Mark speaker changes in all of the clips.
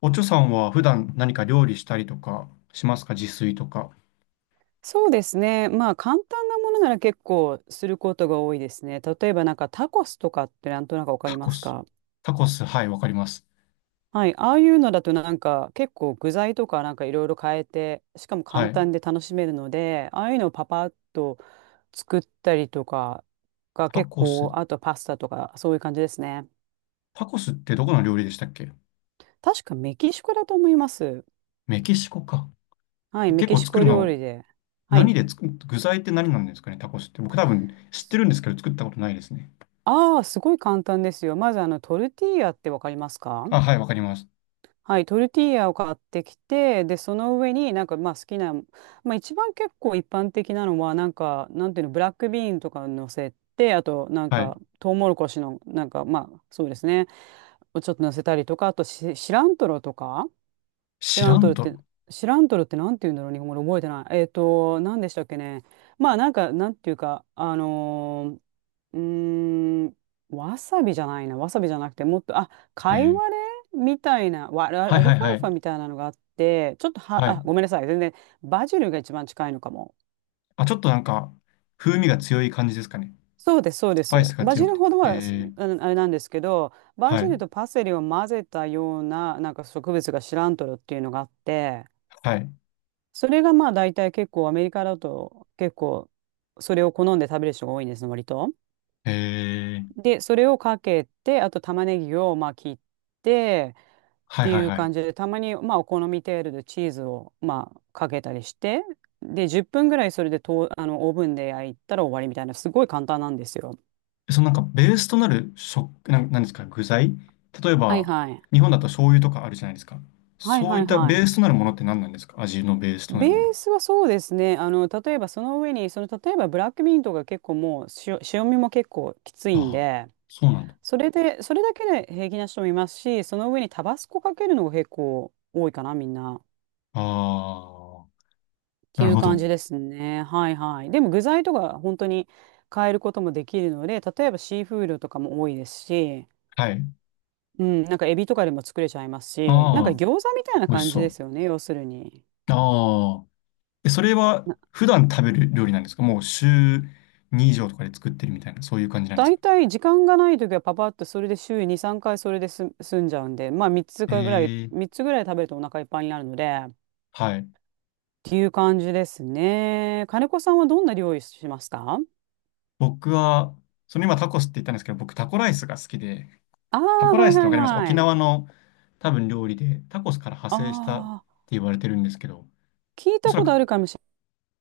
Speaker 1: おちょさんは普段何か料理したりとかしますか、自炊とか。
Speaker 2: そうですね。まあ簡単なものなら結構することが多いですね。例えばなんかタコスとかってなんとなくわか
Speaker 1: タ
Speaker 2: りま
Speaker 1: コ
Speaker 2: す
Speaker 1: ス。
Speaker 2: か？
Speaker 1: タコス、はい、わかります。
Speaker 2: はい。ああいうのだとなんか結構具材とかなんかいろいろ変えて、しかも
Speaker 1: は
Speaker 2: 簡
Speaker 1: い。
Speaker 2: 単で楽しめるので、ああいうのをパパッと作ったりとかが
Speaker 1: タ
Speaker 2: 結
Speaker 1: コス。
Speaker 2: 構、あとパスタとかそういう感じですね。
Speaker 1: タコスってどこの料理でしたっけ？
Speaker 2: 確かメキシコだと思います。
Speaker 1: メキシコか。
Speaker 2: はい。メ
Speaker 1: 結
Speaker 2: キ
Speaker 1: 構
Speaker 2: シ
Speaker 1: 作
Speaker 2: コ
Speaker 1: る
Speaker 2: 料
Speaker 1: の、
Speaker 2: 理で。はい。
Speaker 1: 何で作、具材って何なんですかね、タコスって。僕多分知ってるんですけど作ったことないですね。
Speaker 2: ああ、すごい簡単ですよ。まずあのトルティーヤってわかりますか？
Speaker 1: あ、はい、わかります。
Speaker 2: はい、トルティーヤを買ってきて、で、その上になんかまあ好きな、まあ一番結構一般的なのは、なんか、なんていうの、ブラックビーンとか乗せて、あとなん
Speaker 1: はい。
Speaker 2: か、トウモロコシの、なんかまあ、そうですね、をちょっと乗せたりとか、あとシラントロとか。シ
Speaker 1: シ
Speaker 2: ラ
Speaker 1: ラ
Speaker 2: ント
Speaker 1: ン
Speaker 2: ルっ
Speaker 1: ト
Speaker 2: て、
Speaker 1: ロ。
Speaker 2: シラントルってなんて言うんだろう、日本語で覚えてない。何でしたっけね。まあ、なんか、なんていうか、ー、うーん、わさびじゃないな、わさびじゃなくて、もっと、あ、
Speaker 1: え
Speaker 2: カイ
Speaker 1: ー、
Speaker 2: ワレみたいな、わアル
Speaker 1: はい
Speaker 2: アル
Speaker 1: は
Speaker 2: フ
Speaker 1: い
Speaker 2: ァ
Speaker 1: は
Speaker 2: ルファ
Speaker 1: い。
Speaker 2: みたいなのがあって、ちょっとは、
Speaker 1: は
Speaker 2: あ、
Speaker 1: い。
Speaker 2: ごめんなさい、全然、バジルが一番近いのかも。
Speaker 1: あ、ちょっとなんか、風味が強い感じですかね。
Speaker 2: そうです、そうで
Speaker 1: スパイ
Speaker 2: す。
Speaker 1: スが
Speaker 2: バジ
Speaker 1: 強く
Speaker 2: ル
Speaker 1: て。
Speaker 2: ほどは、す
Speaker 1: えー、
Speaker 2: あのあれなんですけど、バ
Speaker 1: は
Speaker 2: ジ
Speaker 1: い。
Speaker 2: ルとパセリを混ぜたような、なんか植物がシラントルっていうのがあって、
Speaker 1: はい。
Speaker 2: それがまあ大体結構アメリカだと結構それを好んで食べる人が多いんですね割と。
Speaker 1: えー、
Speaker 2: でそれをかけてあと玉ねぎをまあ切ってっ
Speaker 1: はい
Speaker 2: て
Speaker 1: は
Speaker 2: い
Speaker 1: い
Speaker 2: う
Speaker 1: はい。
Speaker 2: 感じでたまにまあお好み程度でチーズをまあかけたりしてで10分ぐらいそれでとあのオーブンで焼いたら終わりみたいなすごい簡単なんですよ。
Speaker 1: そのなんかベースとなる食、なん、なんですか、具材。例え
Speaker 2: はい
Speaker 1: ば、
Speaker 2: はい。
Speaker 1: 日本だと醤油とかあるじゃないですか。
Speaker 2: はい
Speaker 1: そう
Speaker 2: は
Speaker 1: いっ
Speaker 2: い
Speaker 1: た
Speaker 2: は
Speaker 1: ベー
Speaker 2: い。
Speaker 1: スとなるものって何なんですか？味のベースとな
Speaker 2: ベ
Speaker 1: る
Speaker 2: ー
Speaker 1: もの。
Speaker 2: スはそうですね。あの、例えばその上に、その、例えばブラックミントが結構もう塩味も結構きつ
Speaker 1: あ
Speaker 2: いん
Speaker 1: あ、
Speaker 2: で、
Speaker 1: そうなんだ。
Speaker 2: それで、それだけで平気な人もいますし、その上にタバスコかけるのが結構多いかな、みんな。っ
Speaker 1: ああ、
Speaker 2: て
Speaker 1: な
Speaker 2: い
Speaker 1: る
Speaker 2: う
Speaker 1: ほ
Speaker 2: 感
Speaker 1: ど。
Speaker 2: じですね。はいはい。でも具材とか本当に変えることもできるので、例えばシーフードとかも多いですし、
Speaker 1: はい。
Speaker 2: うん、なんかエビとかでも作れちゃいますし、なんか
Speaker 1: ああ、
Speaker 2: 餃子みたいな
Speaker 1: 美味し
Speaker 2: 感じで
Speaker 1: そ
Speaker 2: すよね、要するに。
Speaker 1: う。ああ、え、それは
Speaker 2: な
Speaker 1: 普段食べる料理なんですか？もう週2以上とかで作ってるみたいな、そういう感じなんです
Speaker 2: 大
Speaker 1: か？
Speaker 2: 体時間がない時はパパッとそれで週に3回それです済んじゃうんで、まあ
Speaker 1: ええ、
Speaker 2: 3つぐらい食べるとお腹いっぱいになるので、
Speaker 1: はい。
Speaker 2: っていう感じですね。金子さんはどんな料理しますか？
Speaker 1: 僕は、その今タコスって言ったんですけど、僕タコライスが好きで、
Speaker 2: あ
Speaker 1: タ
Speaker 2: あー、
Speaker 1: コラ
Speaker 2: は
Speaker 1: イ
Speaker 2: い
Speaker 1: スってわ
Speaker 2: はい
Speaker 1: かります？沖
Speaker 2: はい。
Speaker 1: 縄の多分料理で、タコスから派
Speaker 2: あ
Speaker 1: 生したって
Speaker 2: あ、
Speaker 1: 言われてるんですけど、
Speaker 2: 聞い
Speaker 1: お
Speaker 2: た
Speaker 1: そら
Speaker 2: こ
Speaker 1: く、
Speaker 2: とあるかもし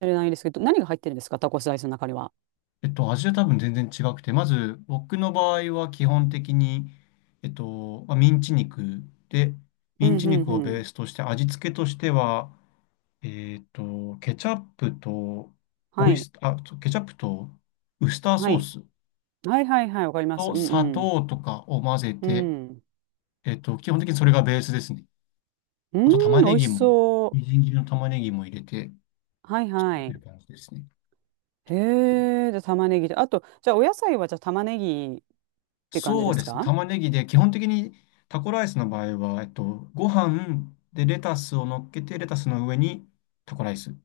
Speaker 2: れないですけど、何が入ってるんですかタコスライスの中には？
Speaker 1: 味は多分全然違くて、まず僕の場合は基本的に、まあミンチ肉で、
Speaker 2: う
Speaker 1: ミン
Speaker 2: ん
Speaker 1: チ
Speaker 2: う
Speaker 1: 肉
Speaker 2: ん
Speaker 1: を
Speaker 2: う
Speaker 1: ベー
Speaker 2: ん。
Speaker 1: スとして、味付けとしては、ケチャップと、
Speaker 2: は
Speaker 1: オイ
Speaker 2: い。
Speaker 1: ス、あ、そうケチャップとウスター
Speaker 2: は
Speaker 1: ソー
Speaker 2: い。
Speaker 1: ス
Speaker 2: はいはいはい。わかります。う
Speaker 1: と
Speaker 2: ん
Speaker 1: 砂
Speaker 2: うん。
Speaker 1: 糖とかを混ぜ
Speaker 2: う
Speaker 1: て、
Speaker 2: ん。
Speaker 1: 基本的にそれがベースですね。
Speaker 2: うー
Speaker 1: あと
Speaker 2: ん、
Speaker 1: 玉
Speaker 2: 美
Speaker 1: ね
Speaker 2: 味し
Speaker 1: ぎも、
Speaker 2: そ
Speaker 1: み
Speaker 2: う。
Speaker 1: じん切りの玉ねぎも入れて、
Speaker 2: はいは
Speaker 1: という
Speaker 2: い。
Speaker 1: 感じですね。
Speaker 2: へえ、じゃあ玉ねぎで。あと、じゃあお野菜はじゃあ玉ねぎって感じ
Speaker 1: そ
Speaker 2: で
Speaker 1: うで
Speaker 2: す
Speaker 1: すね。
Speaker 2: か？
Speaker 1: 玉ねぎで、基本的にタコライスの場合は、ご飯でレタスを乗っけて、レタスの上に、タコライス。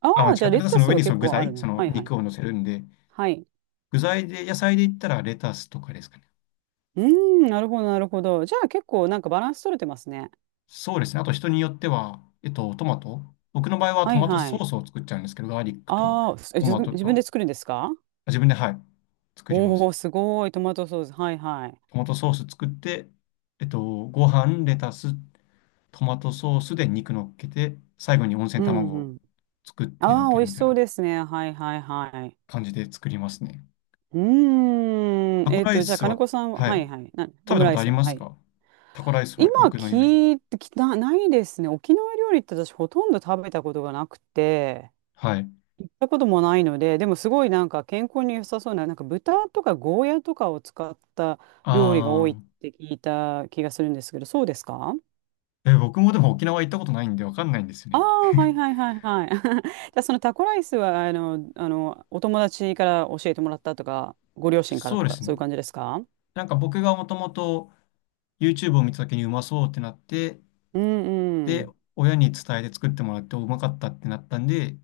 Speaker 2: あ
Speaker 1: あ、間違
Speaker 2: あ
Speaker 1: っ
Speaker 2: ー、じ
Speaker 1: た。
Speaker 2: ゃあ
Speaker 1: レ
Speaker 2: レ
Speaker 1: タス
Speaker 2: タ
Speaker 1: の
Speaker 2: ス
Speaker 1: 上
Speaker 2: は
Speaker 1: にそ
Speaker 2: 結
Speaker 1: の具
Speaker 2: 構ある
Speaker 1: 材、そ
Speaker 2: ね。
Speaker 1: の
Speaker 2: はいはい。
Speaker 1: 肉を乗せるんで、
Speaker 2: はい。
Speaker 1: 具材で、野菜で言ったらレタスとかですかね。
Speaker 2: うーん、なるほどなるほど。じゃあ結構なんかバランス取れてますね。
Speaker 1: そうですね。あと人によっては、トマト。僕の場合は
Speaker 2: は
Speaker 1: ト
Speaker 2: い
Speaker 1: マト
Speaker 2: は
Speaker 1: ソー
Speaker 2: い。
Speaker 1: スを作っちゃうんですけど、ガーリックと
Speaker 2: ああ、
Speaker 1: ト
Speaker 2: 自
Speaker 1: マ
Speaker 2: 分
Speaker 1: ト
Speaker 2: 自分で
Speaker 1: と、
Speaker 2: 作るんですか？
Speaker 1: あ、自分で、はい、作りま
Speaker 2: お
Speaker 1: す。
Speaker 2: おー、すごい。トマトソース。はいはい。
Speaker 1: トマトソース作って、えっと、ご飯、レタス、トマトソースで肉乗っけて、最後に温
Speaker 2: う
Speaker 1: 泉卵
Speaker 2: んう
Speaker 1: を
Speaker 2: ん。
Speaker 1: 作って乗っ
Speaker 2: ああ、
Speaker 1: け
Speaker 2: 美
Speaker 1: る
Speaker 2: 味し
Speaker 1: みたい
Speaker 2: そ
Speaker 1: な
Speaker 2: うですね。はいはいはい。
Speaker 1: 感じで作りますね。
Speaker 2: うー
Speaker 1: タ
Speaker 2: ん。
Speaker 1: コライ
Speaker 2: じゃあ、
Speaker 1: ス
Speaker 2: 金
Speaker 1: は、
Speaker 2: 子さんは、
Speaker 1: はい。
Speaker 2: はいはい。
Speaker 1: 食
Speaker 2: オ
Speaker 1: べ
Speaker 2: ム
Speaker 1: たこ
Speaker 2: ライ
Speaker 1: とあ
Speaker 2: ス
Speaker 1: り
Speaker 2: は、
Speaker 1: ま
Speaker 2: は
Speaker 1: す
Speaker 2: い。
Speaker 1: か？タコライス
Speaker 2: 今
Speaker 1: は僕の夢。
Speaker 2: 聞いてきた、ないですね。沖縄料理って私ほとんど食べたことがなくて、
Speaker 1: はい。
Speaker 2: 行ったこともないので、でもすごいなんか健康に良さそうな、なんか豚とかゴーヤとかを使った料理が多
Speaker 1: あ
Speaker 2: いって聞いた気がするんですけど、そうですか？
Speaker 1: ー、え、僕もでも沖縄行ったことないんでわかんないんですよ
Speaker 2: あ
Speaker 1: ね。
Speaker 2: あ、はいはいはいはい。じゃあそのタコライスは、お友達から教えてもらったとか、ご両親から
Speaker 1: そう
Speaker 2: と
Speaker 1: で
Speaker 2: か、
Speaker 1: す
Speaker 2: そういう
Speaker 1: ね。
Speaker 2: 感じですか？
Speaker 1: なんか僕がもともと YouTube を見た時にうまそうってなって、
Speaker 2: うんう
Speaker 1: で、
Speaker 2: ん。
Speaker 1: 親に伝えて作ってもらってうまかったってなったんで、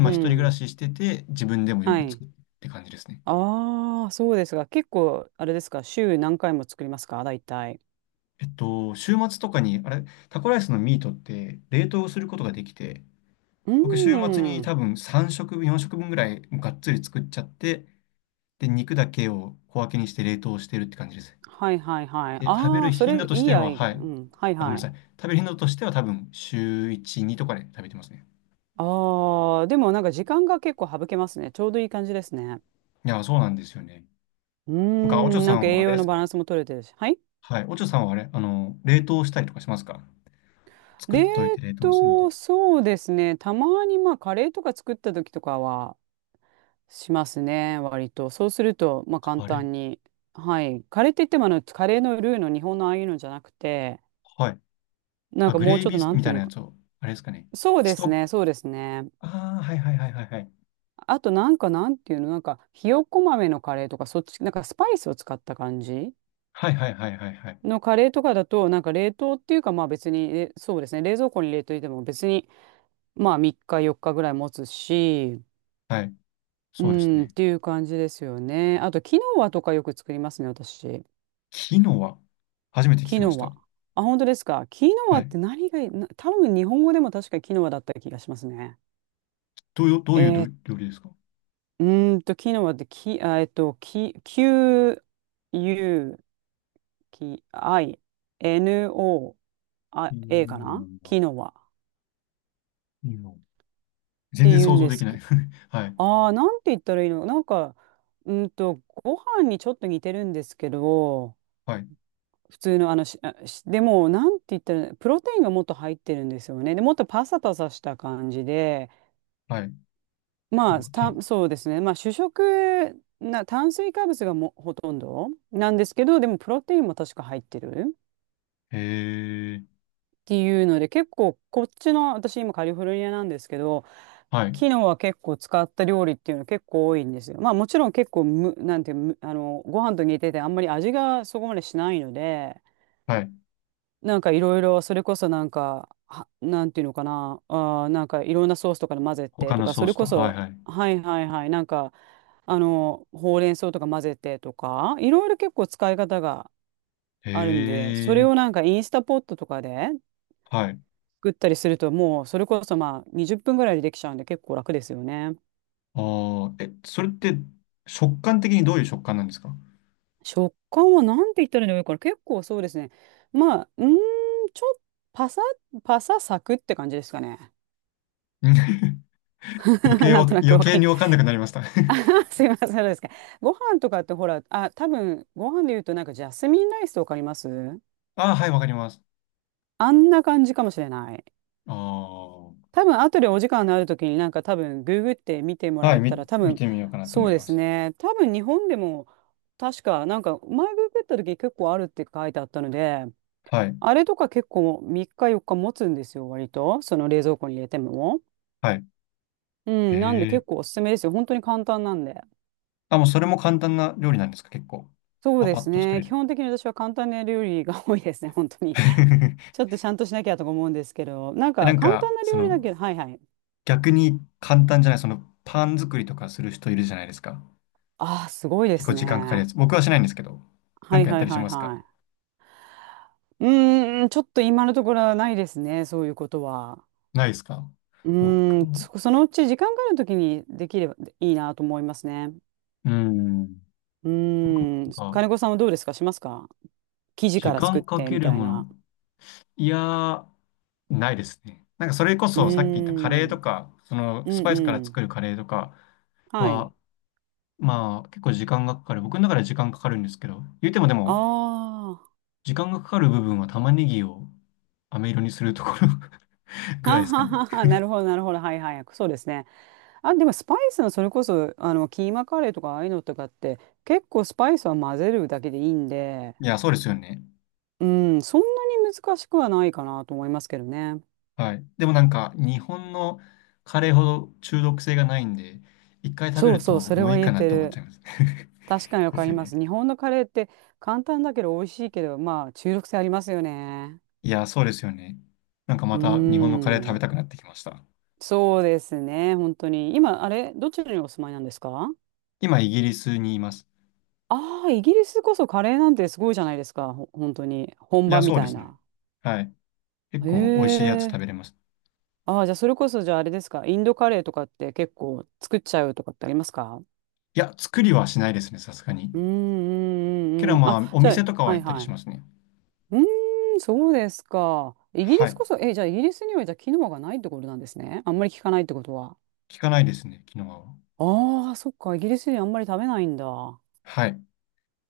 Speaker 2: う
Speaker 1: 一人暮ら
Speaker 2: ん。
Speaker 1: ししてて自分でもよ
Speaker 2: は
Speaker 1: く作
Speaker 2: い。
Speaker 1: るって感じですね。
Speaker 2: ああ、そうですが、結構、あれですか、週何回も作りますか大体？
Speaker 1: 週末とかに、あれ、タコライスのミートって冷凍することができて、
Speaker 2: う
Speaker 1: 僕、週末に
Speaker 2: ー
Speaker 1: 多
Speaker 2: ん。
Speaker 1: 分3食分、4食分ぐらいがっつり作っちゃって、で、肉だけを小分けにして冷凍してるって感じです。
Speaker 2: はいはいはい。
Speaker 1: で、食べ
Speaker 2: あ
Speaker 1: る
Speaker 2: あ、そ
Speaker 1: 頻度
Speaker 2: れ、
Speaker 1: とし
Speaker 2: い
Speaker 1: て
Speaker 2: いア
Speaker 1: は、
Speaker 2: イデ
Speaker 1: はい。
Speaker 2: ア。うん。はい
Speaker 1: あ、ごめんな
Speaker 2: は
Speaker 1: さい。
Speaker 2: い。
Speaker 1: 食べる頻度としては多分週1、2とかで食べてますね。
Speaker 2: ああ、でもなんか時間が結構省けますね。ちょうどいい感じですね。
Speaker 1: いや、そうなんですよね。
Speaker 2: うー
Speaker 1: なんか、おちょ
Speaker 2: ん。
Speaker 1: さ
Speaker 2: なん
Speaker 1: ん
Speaker 2: か
Speaker 1: は
Speaker 2: 栄
Speaker 1: あれ
Speaker 2: 養
Speaker 1: で
Speaker 2: の
Speaker 1: す
Speaker 2: バラ
Speaker 1: か？
Speaker 2: ンスも取れてるし。はい。
Speaker 1: はい。おちょさんはあれ、冷凍したりとかしますか？作っ
Speaker 2: 冷
Speaker 1: といて冷凍するみたい
Speaker 2: 凍、そうですね。たまにまあカレーとか作った時とかはしますね、割と。そうすると、まあ簡
Speaker 1: な。あれ、
Speaker 2: 単に。はい。カレーって言ってもあの、カレーのルーの日本のああいうのじゃなくて、
Speaker 1: はい。
Speaker 2: なん
Speaker 1: あ、
Speaker 2: か
Speaker 1: グ
Speaker 2: もう
Speaker 1: レイ
Speaker 2: ちょっ
Speaker 1: ビ
Speaker 2: とな
Speaker 1: ー
Speaker 2: ん
Speaker 1: み
Speaker 2: て
Speaker 1: た
Speaker 2: い
Speaker 1: い
Speaker 2: う
Speaker 1: な
Speaker 2: の
Speaker 1: や
Speaker 2: か。
Speaker 1: つを、あれですかね。
Speaker 2: そう
Speaker 1: ス
Speaker 2: で
Speaker 1: ト
Speaker 2: す
Speaker 1: ッ
Speaker 2: ね、そうですね。
Speaker 1: ああ、はいはいはいはいはい。
Speaker 2: あとなんかなんていうの、なんかひよこ豆のカレーとか、そっち、なんかスパイスを使った感じ
Speaker 1: はいはいはいはいはい。
Speaker 2: のカレーとかだと、なんか冷凍っていうかまあ別に、そうですね、冷蔵庫に入れといても別にまあ3日4日ぐらい持つし、
Speaker 1: はい。
Speaker 2: う
Speaker 1: そうです
Speaker 2: ん、っ
Speaker 1: ね。
Speaker 2: ていう感じですよね。あと、キノワとかよく作りますね、私。
Speaker 1: キノア。初めて聞
Speaker 2: キ
Speaker 1: きまし
Speaker 2: ノワ。
Speaker 1: た。
Speaker 2: あ、本当ですか。キノワ
Speaker 1: は
Speaker 2: っ
Speaker 1: い。
Speaker 2: て何がいい、な多分日本語でも確かキノワだった気がしますね。
Speaker 1: どういう、どういう
Speaker 2: え
Speaker 1: ど
Speaker 2: ー、
Speaker 1: 料理ですか？
Speaker 2: キノワってキ、あ、キ、Q、U、キ、I、N、O、
Speaker 1: キ
Speaker 2: あ、A かな
Speaker 1: ノア。
Speaker 2: キノワっ
Speaker 1: キノア、全
Speaker 2: て
Speaker 1: 然
Speaker 2: 言う
Speaker 1: 想
Speaker 2: ん
Speaker 1: 像
Speaker 2: で
Speaker 1: で
Speaker 2: す
Speaker 1: きな
Speaker 2: け
Speaker 1: い。
Speaker 2: ど、
Speaker 1: はい。
Speaker 2: ああ、なんて言ったらいいのなんか、うーんと、ご飯にちょっと似てるんですけど、
Speaker 1: はい。
Speaker 2: 普通のあのし、あしでも、なんて言ったら、プロテインがもっと入ってるんですよね。で、もっとパサパサした感じで、
Speaker 1: はい。
Speaker 2: ま
Speaker 1: プ
Speaker 2: あ、
Speaker 1: ロテイン。
Speaker 2: そうですね。まあ、主食な、炭水化物がもほとんどなんですけど、でも、プロテインも確か入ってる
Speaker 1: へえ。
Speaker 2: っていうので、結構、こっちの、私今カリフォルニアなんですけど、
Speaker 1: はい。
Speaker 2: 昨日は結構使った料理っていうの結構多いんですよ。まあもちろん結構む、なんていうむあの、ご飯と似ててあんまり味がそこまでしないので、
Speaker 1: はい。
Speaker 2: なんかいろいろ、それこそなんか、は、なんていうのかな、なんかいろんなソースとかで混ぜて
Speaker 1: 他
Speaker 2: と
Speaker 1: の
Speaker 2: か、
Speaker 1: ソ
Speaker 2: そ
Speaker 1: ー
Speaker 2: れ
Speaker 1: スと。
Speaker 2: こ
Speaker 1: はい
Speaker 2: そ、
Speaker 1: はい。
Speaker 2: はいはいはい、なんか、あの、ほうれん草とか混ぜてとか、いろいろ結構使い方が
Speaker 1: へ
Speaker 2: あるんで、それ
Speaker 1: え。
Speaker 2: をなんかインスタポットとかで
Speaker 1: はい。
Speaker 2: 作ったりすると、もうそれこそまあ20分ぐらいでできちゃうんで結構楽ですよね。
Speaker 1: ああ、え、それって食感的にどういう食感なんですか？
Speaker 2: 食感はなんて言ったらいいのかな、結構そうですね。まあ、ちょっとパサ、パササクって感じですかね。
Speaker 1: うん。
Speaker 2: なんとなく
Speaker 1: 余
Speaker 2: わ
Speaker 1: 計
Speaker 2: かり
Speaker 1: にわかんなくなりました。
Speaker 2: すいません、そうですか。ご飯とかってほら、あ、多分、ご飯で言うとなんかジャスミンライスとかあります？
Speaker 1: ああ、はい、わかります。
Speaker 2: あんな感じかもしれない。
Speaker 1: ああ。
Speaker 2: 多分、後でお時間のある時になんか多分、ググって見てもら
Speaker 1: はい、
Speaker 2: えた
Speaker 1: み、
Speaker 2: ら多
Speaker 1: 見
Speaker 2: 分、
Speaker 1: てみようかなと
Speaker 2: そ
Speaker 1: 思
Speaker 2: う
Speaker 1: い
Speaker 2: で
Speaker 1: ま
Speaker 2: す
Speaker 1: す。
Speaker 2: ね。多分、日本でも確かなんか、前ググった時結構あるって書いてあったので、
Speaker 1: はい、
Speaker 2: あれとか結構3日4日持つんですよ、割と。その冷蔵庫に入れても。
Speaker 1: はい。
Speaker 2: う
Speaker 1: へ
Speaker 2: ん、なんで結
Speaker 1: え。
Speaker 2: 構おすすめですよ。本当に簡単なんで。
Speaker 1: あ、もうそれも簡単な料理なんですか、結構。
Speaker 2: そう
Speaker 1: パ
Speaker 2: で
Speaker 1: パッ
Speaker 2: す
Speaker 1: と作
Speaker 2: ね。
Speaker 1: れ
Speaker 2: 基
Speaker 1: る。
Speaker 2: 本的に私は簡単な料理が多いですね、本当に。ちょっとちゃんとしなきゃとか思うんですけど、なん
Speaker 1: え、な
Speaker 2: か
Speaker 1: ん
Speaker 2: 簡単
Speaker 1: か、
Speaker 2: な料理だけど、はいはい。
Speaker 1: 逆に簡単じゃない、その、パン作りとかする人いるじゃないですか。
Speaker 2: ああ、すごいで
Speaker 1: 結構
Speaker 2: す
Speaker 1: 時間かかるや
Speaker 2: ね。
Speaker 1: つ。僕はしないんですけど。な
Speaker 2: は
Speaker 1: ん
Speaker 2: い
Speaker 1: かやっ
Speaker 2: は
Speaker 1: た
Speaker 2: い
Speaker 1: りし
Speaker 2: はい
Speaker 1: ますか？
Speaker 2: はい。ちょっと今のところはないですね、そういうことは。
Speaker 1: ないですか？
Speaker 2: うー
Speaker 1: 僕
Speaker 2: ん、
Speaker 1: も、
Speaker 2: そ、そのうち時間があるときにできればいいなと思いますね。
Speaker 1: うん。
Speaker 2: う
Speaker 1: 僕も
Speaker 2: ーん、
Speaker 1: なんか、
Speaker 2: 金子さんはどうですか？しますか？生地か
Speaker 1: 時
Speaker 2: ら作っ
Speaker 1: 間か
Speaker 2: て
Speaker 1: け
Speaker 2: み
Speaker 1: る
Speaker 2: たい
Speaker 1: も
Speaker 2: な。
Speaker 1: の。いやー、ないですね。なんかそれこ
Speaker 2: うー
Speaker 1: そさっき言ったカレー
Speaker 2: ん、
Speaker 1: とか、その
Speaker 2: う
Speaker 1: スパ
Speaker 2: ん
Speaker 1: イスか
Speaker 2: う
Speaker 1: ら作
Speaker 2: ん。
Speaker 1: るカレーとか
Speaker 2: は
Speaker 1: は
Speaker 2: い。
Speaker 1: まあ、結構時間がかかる。僕の中では時間かかるんですけど、言うてもで
Speaker 2: あ
Speaker 1: も、
Speaker 2: あ、は
Speaker 1: 時間がかかる部分は玉ねぎを飴色にするところ ぐらい
Speaker 2: は
Speaker 1: ですかね。
Speaker 2: はは、なるほどなるほど。はいはい。そうですね。あ、でもスパイスのそれこそ、あの、キーマカレーとかああいうのとかって、結構スパイスは混ぜるだけでいいんで、
Speaker 1: いや、そうですよね。
Speaker 2: うん、そんなに難しくはないかなと思いますけどね。
Speaker 1: はい。でもなんか、日本のカレーほど中毒性がないんで、一回食べ
Speaker 2: そう
Speaker 1: る
Speaker 2: そう、
Speaker 1: と
Speaker 2: それ
Speaker 1: もうい
Speaker 2: は
Speaker 1: い
Speaker 2: 言
Speaker 1: か
Speaker 2: え
Speaker 1: なっ
Speaker 2: て
Speaker 1: て思っち
Speaker 2: る。
Speaker 1: ゃいます。
Speaker 2: 確かにわ
Speaker 1: で
Speaker 2: か
Speaker 1: す
Speaker 2: り
Speaker 1: よ
Speaker 2: ま
Speaker 1: ね。
Speaker 2: す。日本のカレーって簡単だけど美味しいけど、まあ、中毒性ありますよね。
Speaker 1: いや、そうですよね。なんか
Speaker 2: う
Speaker 1: ま
Speaker 2: ー
Speaker 1: た日本のカレー食べ
Speaker 2: ん、
Speaker 1: たくなってきました。
Speaker 2: そうですね、本当に。今、あれ、どちらにお住まいなんですか？
Speaker 1: 今、イギリスにいます。
Speaker 2: ああー、イギリスこそカレーなんてすごいじゃないですか。ほ本当に。本
Speaker 1: い
Speaker 2: 場
Speaker 1: や、
Speaker 2: み
Speaker 1: そうで
Speaker 2: たい
Speaker 1: すね。
Speaker 2: な。
Speaker 1: はい。結
Speaker 2: へ
Speaker 1: 構美味しいやつ
Speaker 2: え。
Speaker 1: 食べれます。
Speaker 2: ああ、じゃあそれこそじゃああれですか。インドカレーとかって結構作っちゃうとかってありますか？
Speaker 1: いや、作りはしないですね、さすがに。
Speaker 2: うんう
Speaker 1: け
Speaker 2: んうん
Speaker 1: ど
Speaker 2: うん。
Speaker 1: ま
Speaker 2: あ、
Speaker 1: あ、お
Speaker 2: じゃ
Speaker 1: 店
Speaker 2: あ、
Speaker 1: とかは
Speaker 2: は
Speaker 1: 行
Speaker 2: い
Speaker 1: ったり
Speaker 2: は
Speaker 1: し
Speaker 2: い。
Speaker 1: ますね。
Speaker 2: うーん、そうですか。イギリ
Speaker 1: は
Speaker 2: ス
Speaker 1: い。
Speaker 2: こそ、え、じゃあイギリスにはじゃあキノアがないってことなんですね。あんまり聞かないってことは。
Speaker 1: 聞かないですね、昨日は。
Speaker 2: ああ、そっか。イギリスにあんまり食べないんだ。
Speaker 1: はい。
Speaker 2: う